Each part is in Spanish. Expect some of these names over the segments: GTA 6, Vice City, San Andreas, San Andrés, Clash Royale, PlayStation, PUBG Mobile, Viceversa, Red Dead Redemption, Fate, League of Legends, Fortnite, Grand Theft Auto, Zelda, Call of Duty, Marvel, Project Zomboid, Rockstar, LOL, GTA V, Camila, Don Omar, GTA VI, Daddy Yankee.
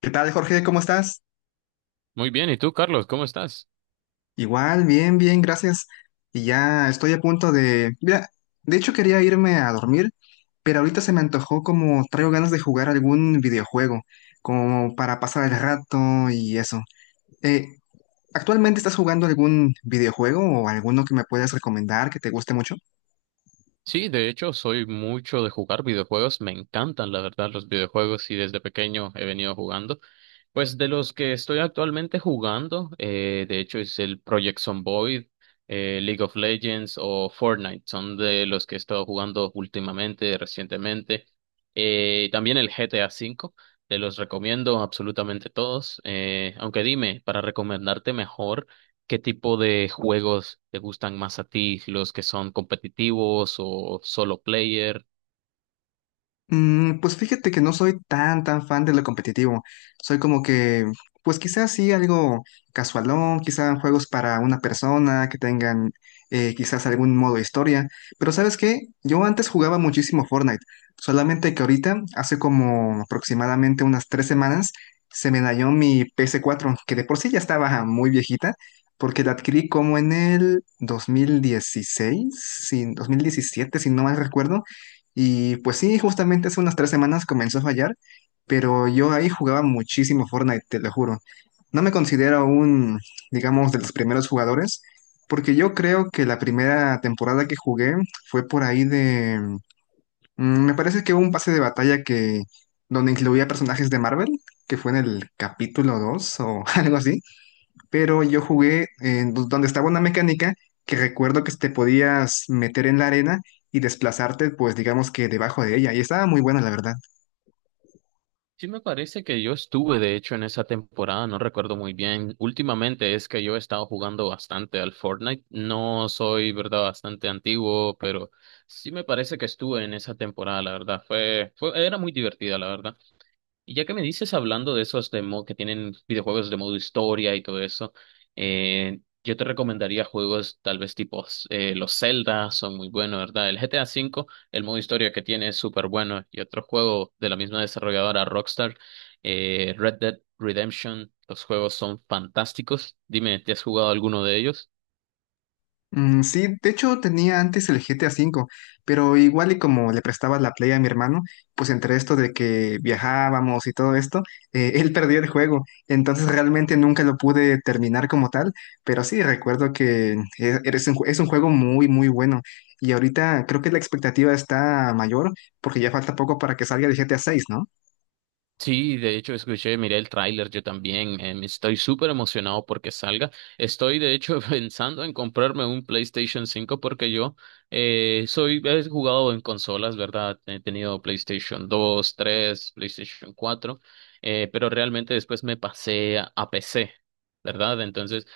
¿Qué tal, Jorge? ¿Cómo estás? Muy bien, ¿y tú, Carlos, cómo estás? Igual, bien, bien, gracias. Y ya estoy a punto de... Mira, de hecho quería irme a dormir, pero ahorita se me antojó como traigo ganas de jugar algún videojuego, como para pasar el rato y eso. Eh, ¿Actualmente estás jugando algún videojuego o alguno que me puedas recomendar que te guste mucho? Sí, de hecho, soy mucho de jugar videojuegos, me encantan, la verdad, los videojuegos y desde pequeño he venido jugando. Pues de los que estoy actualmente jugando, de hecho es el Project Zomboid, League of Legends o Fortnite, son de los que he estado jugando últimamente, recientemente. También el GTA V, te los recomiendo absolutamente todos. Aunque dime, para recomendarte mejor. ¿Qué tipo de juegos te gustan más a ti? ¿Los que son competitivos o solo player? Pues fíjate que no soy tan fan de lo competitivo. Soy como que, pues quizás sí algo casualón, quizás juegos para una persona que tengan quizás algún modo historia. Pero ¿sabes qué? Yo antes jugaba muchísimo Fortnite, solamente que ahorita, hace como aproximadamente unas 3 semanas, se me dañó mi ps cuatro, que de por sí ya estaba muy viejita, porque la adquirí como en el 2016, sí, 2017, si no mal recuerdo. Y pues sí, justamente hace unas 3 semanas comenzó a fallar, pero yo ahí jugaba muchísimo Fortnite, te lo juro. No me considero un, digamos, de los primeros jugadores, porque yo creo que la primera temporada que jugué fue por ahí de... Me parece que hubo un pase de batalla que donde incluía personajes de Marvel, que fue en el capítulo 2 o algo así, pero yo jugué en donde estaba una mecánica que recuerdo que te podías meter en la arena y desplazarte, pues digamos que debajo de ella, y estaba muy buena, la verdad. Sí, me parece que yo estuve, de hecho, en esa temporada, no recuerdo muy bien. Últimamente es que yo he estado jugando bastante al Fortnite. No soy, verdad, bastante antiguo, pero sí me parece que estuve en esa temporada, la verdad. Fue, era muy divertida, la verdad. Y ya que me dices hablando de esos que tienen videojuegos de modo historia y todo eso, yo te recomendaría juegos tal vez tipo los Zelda, son muy buenos, ¿verdad? El GTA V, el modo historia que tiene es súper bueno. Y otro juego de la misma desarrolladora Rockstar, Red Dead Redemption, los juegos son fantásticos. Dime, ¿te has jugado alguno de ellos? Sí, de hecho tenía antes el GTA V, pero igual y como le prestaba la Play a mi hermano, pues entre esto de que viajábamos y todo esto, él perdió el juego, entonces realmente nunca lo pude terminar como tal, pero sí recuerdo que es un juego muy bueno. Y ahorita creo que la expectativa está mayor porque ya falta poco para que salga el GTA seis, ¿no? Sí, de hecho escuché, miré el tráiler yo también. Estoy súper emocionado porque salga. Estoy de hecho pensando en comprarme un PlayStation 5 porque yo he jugado en consolas, ¿verdad? He tenido PlayStation 2, 3, PlayStation 4, pero realmente después me pasé a, PC, ¿verdad? Entonces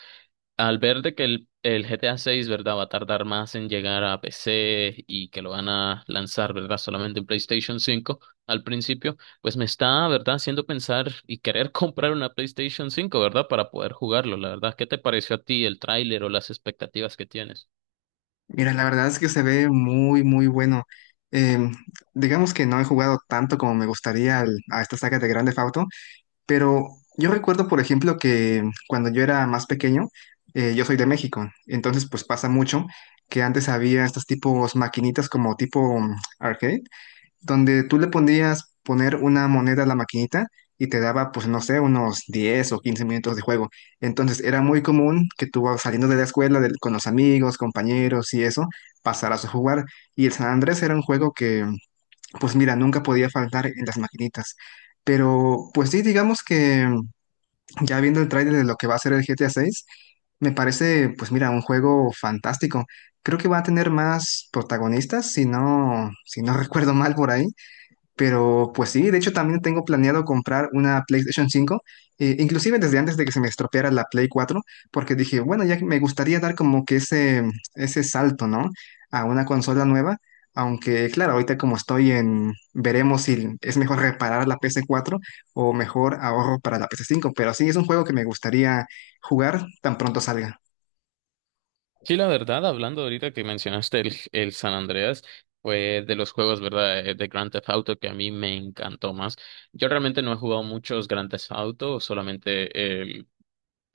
al ver de que el GTA 6, ¿verdad? Va a tardar más en llegar a PC y que lo van a lanzar, ¿verdad? Solamente en PlayStation 5 al principio, pues me está, ¿verdad? Haciendo pensar y querer comprar una PlayStation 5, ¿verdad? Para poder jugarlo, la verdad. ¿Qué te pareció a ti el tráiler o las expectativas que tienes? Mira, la verdad es que se ve muy bueno. Em, digamos que no he jugado tanto como me gustaría a esta saga de Grand Theft Auto, pero yo recuerdo, por ejemplo, que cuando yo era más pequeño, yo soy de México, entonces pues pasa mucho que antes había estos tipos maquinitas como tipo arcade, donde tú le podías poner una moneda a la maquinita y te daba, pues no sé, unos 10 o 15 minutos de juego. Entonces era muy común que tú saliendo de la escuela con los amigos, compañeros y eso, pasaras a jugar. Y el San Andrés era un juego que, pues mira, nunca podía faltar en las maquinitas. Pero pues sí, digamos que ya viendo el tráiler de lo que va a ser el GTA 6, me parece, pues mira, un juego fantástico. Creo que va a tener más protagonistas, si no recuerdo mal por ahí. Pero pues sí, de hecho también tengo planeado comprar una PlayStation cinco, inclusive desde antes de que se me estropeara la Play cuatro, porque dije, bueno, ya que me gustaría dar como que ese salto, ¿no? A una consola nueva, aunque claro, ahorita como estoy en, veremos si es mejor reparar la ps cuatro o mejor ahorro para la ps cinco, pero sí es un juego que me gustaría jugar tan pronto salga. Sí, la verdad, hablando ahorita que mencionaste el San Andreas, fue de los juegos, ¿verdad? De Grand Theft Auto que a mí me encantó más. Yo realmente no he jugado muchos Grand Theft Auto, solamente el,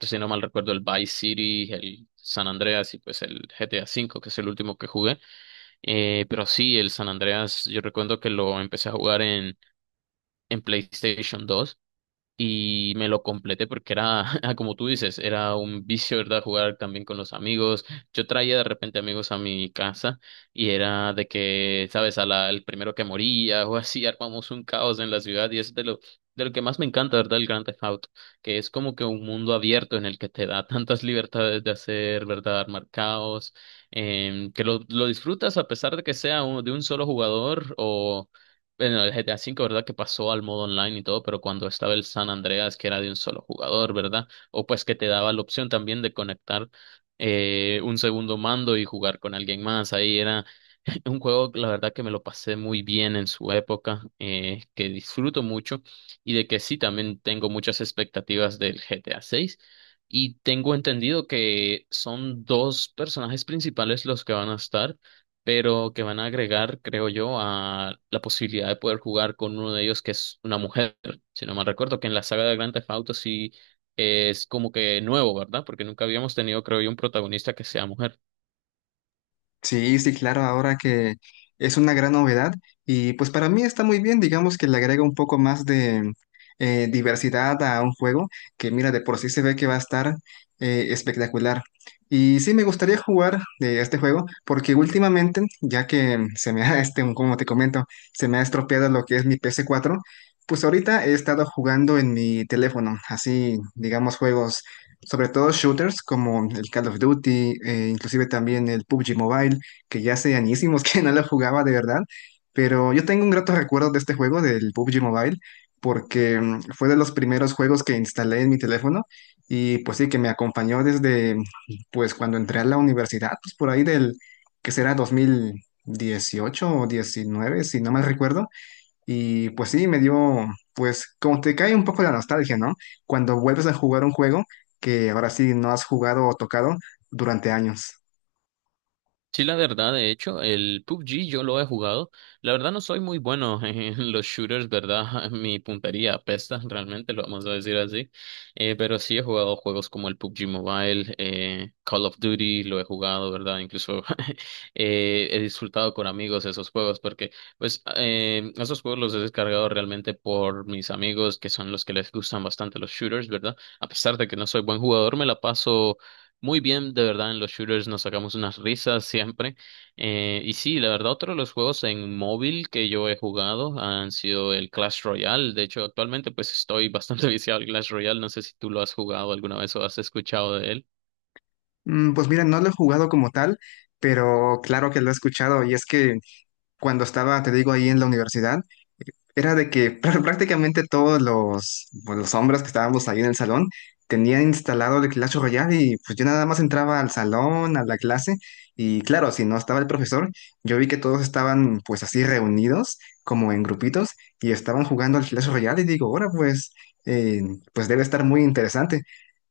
si no mal recuerdo, el Vice City, el San Andreas y pues el GTA V, que es el último que jugué. Pero sí, el San Andreas, yo recuerdo que lo empecé a jugar en, PlayStation 2 y me lo completé porque era, como tú dices, era un vicio, ¿verdad? Jugar también con los amigos. Yo traía de repente amigos a mi casa y era de que, ¿sabes? El primero que moría o así, armamos un caos en la ciudad y eso es de lo, que más me encanta, ¿verdad? El Grand Theft Auto, que es como que un mundo abierto en el que te da tantas libertades de hacer, ¿verdad? Armar caos, que lo disfrutas a pesar de que sea de un solo jugador o bueno, el GTA V, ¿verdad? Que pasó al modo online y todo, pero cuando estaba el San Andreas, que era de un solo jugador, ¿verdad? O pues que te daba la opción también de conectar un segundo mando y jugar con alguien más. Ahí era un juego, la verdad, que me lo pasé muy bien en su época, que disfruto mucho y de que sí, también tengo muchas expectativas del GTA VI. Y tengo entendido que son dos personajes principales los que van a estar, pero que van a agregar, creo yo, a la posibilidad de poder jugar con uno de ellos que es una mujer. Si no mal recuerdo, que en la saga de Grand Theft Auto sí es como que nuevo, ¿verdad? Porque nunca habíamos tenido, creo yo, un protagonista que sea mujer. Sí, sí, claro, ahora que es una gran novedad y pues para mí está muy bien, digamos que le agrega un poco más de diversidad a un juego que mira, de por sí se ve que va a estar espectacular. Y sí, me gustaría jugar de este juego porque últimamente, ya que se me ha, este, como te comento, se me ha estropeado lo que es mi ps cuatro. Pues ahorita he estado jugando en mi teléfono, así, digamos, juegos sobre todo shooters como el Call of Duty, inclusive también el PUBG Mobile, que ya hace añísimos que no lo jugaba de verdad, pero yo tengo un grato recuerdo de este juego, del PUBG Mobile, porque fue de los primeros juegos que instalé en mi teléfono y pues sí, que me acompañó desde pues cuando entré a la universidad, pues por ahí del que será 2018 o 19, si no mal recuerdo. Y pues sí, me dio, pues como te cae un poco la nostalgia, ¿no? Cuando vuelves a jugar un juego que ahora sí no has jugado o tocado durante años. Sí, la verdad, de hecho, el PUBG yo lo he jugado. La verdad no soy muy bueno en los shooters, ¿verdad? Mi puntería apesta, realmente, lo vamos a decir así. Pero sí he jugado juegos como el PUBG Mobile, Call of Duty, lo he jugado, ¿verdad? Incluso he disfrutado con amigos esos juegos porque, pues, esos juegos los he descargado realmente por mis amigos, que son los que les gustan bastante los shooters, ¿verdad? A pesar de que no soy buen jugador, me la paso muy bien, de verdad, en los shooters nos sacamos unas risas siempre. Y sí, la verdad, otro de los juegos en móvil que yo he jugado han sido el Clash Royale. De hecho, actualmente pues estoy bastante viciado al Clash Royale. No sé si tú lo has jugado alguna vez o has escuchado de él. Pues mira, no lo he jugado como tal, pero claro que lo he escuchado y es que cuando estaba, te digo, ahí en la universidad, era de que prácticamente todos los, pues, los hombres que estábamos ahí en el salón tenían instalado el Clash Royale y pues yo nada más entraba al salón, a la clase y claro, si no estaba el profesor, yo vi que todos estaban pues así reunidos como en grupitos y estaban jugando al Clash Royale y digo, ahora pues, eh, pues debe estar muy interesante.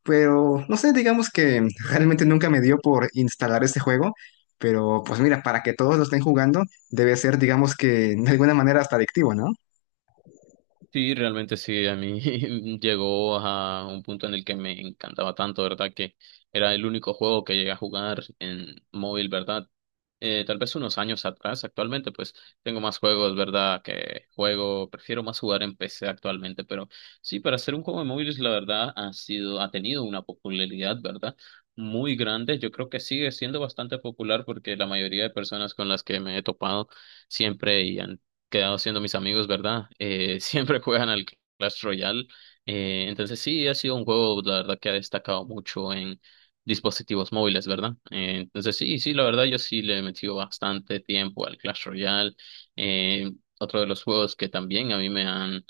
Pero no sé, digamos que realmente nunca me dio por instalar este juego, pero pues mira, para que todos lo estén jugando debe ser digamos que de alguna manera hasta adictivo, ¿no? Sí, realmente sí, a mí llegó a un punto en el que me encantaba tanto, ¿verdad? Que era el único juego que llegué a jugar en móvil, ¿verdad? Tal vez unos años atrás, actualmente pues tengo más juegos, ¿verdad? Que juego, prefiero más jugar en PC actualmente, pero sí, para hacer un juego de móviles, la verdad, ha sido, ha tenido una popularidad, ¿verdad? Muy grande, yo creo que sigue siendo bastante popular porque la mayoría de personas con las que me he topado siempre y han quedado siendo mis amigos, ¿verdad? Siempre juegan al Clash Royale. Entonces sí, ha sido un juego, la verdad, que ha destacado mucho en dispositivos móviles, ¿verdad? Entonces sí, sí, la verdad, yo sí le he metido bastante tiempo al Clash Royale. Eh, Otro de los juegos que también a mí me han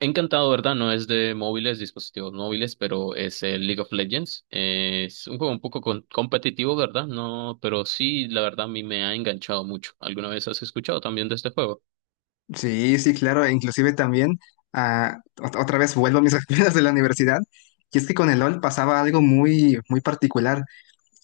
encantado, ¿verdad? No es de móviles, dispositivos móviles, pero es el League of Legends. Es un juego un poco competitivo, ¿verdad? No, pero sí, la verdad, a mí me ha enganchado mucho. ¿Alguna vez has escuchado también de este juego? Sí, sí, claro, e inclusive también, ah, otra vez vuelvo a mis experiencias de la universidad, y es que con el LOL pasaba algo muy particular.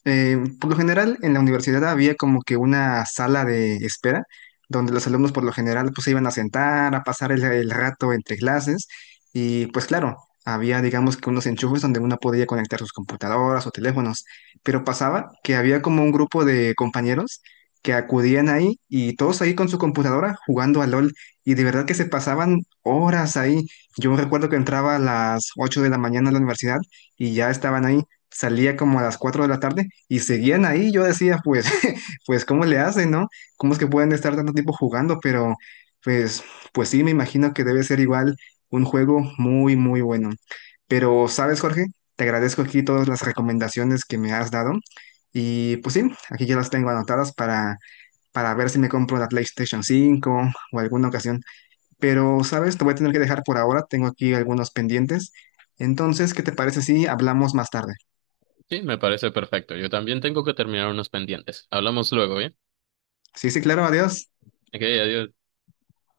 Por lo general, en la universidad había como que una sala de espera, donde los alumnos por lo general pues se iban a sentar, a pasar el rato entre clases, y pues claro, había digamos que unos enchufes donde uno podía conectar sus computadoras o teléfonos, pero pasaba que había como un grupo de compañeros que acudían ahí y todos ahí con su computadora jugando a LOL, y de verdad que se pasaban horas ahí. Yo recuerdo que entraba a las 8 de la mañana a la universidad y ya estaban ahí, salía como a las 4 de la tarde y seguían ahí. Yo decía, pues, pues, ¿cómo le hacen, no? ¿Cómo es que pueden estar tanto tiempo jugando? Pero, pues, pues sí, me imagino que debe ser igual un juego muy bueno. Pero, ¿sabes, Jorge? Te agradezco aquí todas las recomendaciones que me has dado. Y pues sí, aquí ya las tengo anotadas para ver si me compro la PlayStation cinco o alguna ocasión. Pero, ¿sabes? Te voy a tener que dejar por ahora. Tengo aquí algunos pendientes. Entonces, ¿qué te parece si hablamos más tarde? Sí, me parece perfecto. Yo también tengo que terminar unos pendientes. Hablamos luego, ¿bien? Sí, sí, claro, adiós. Ok, adiós.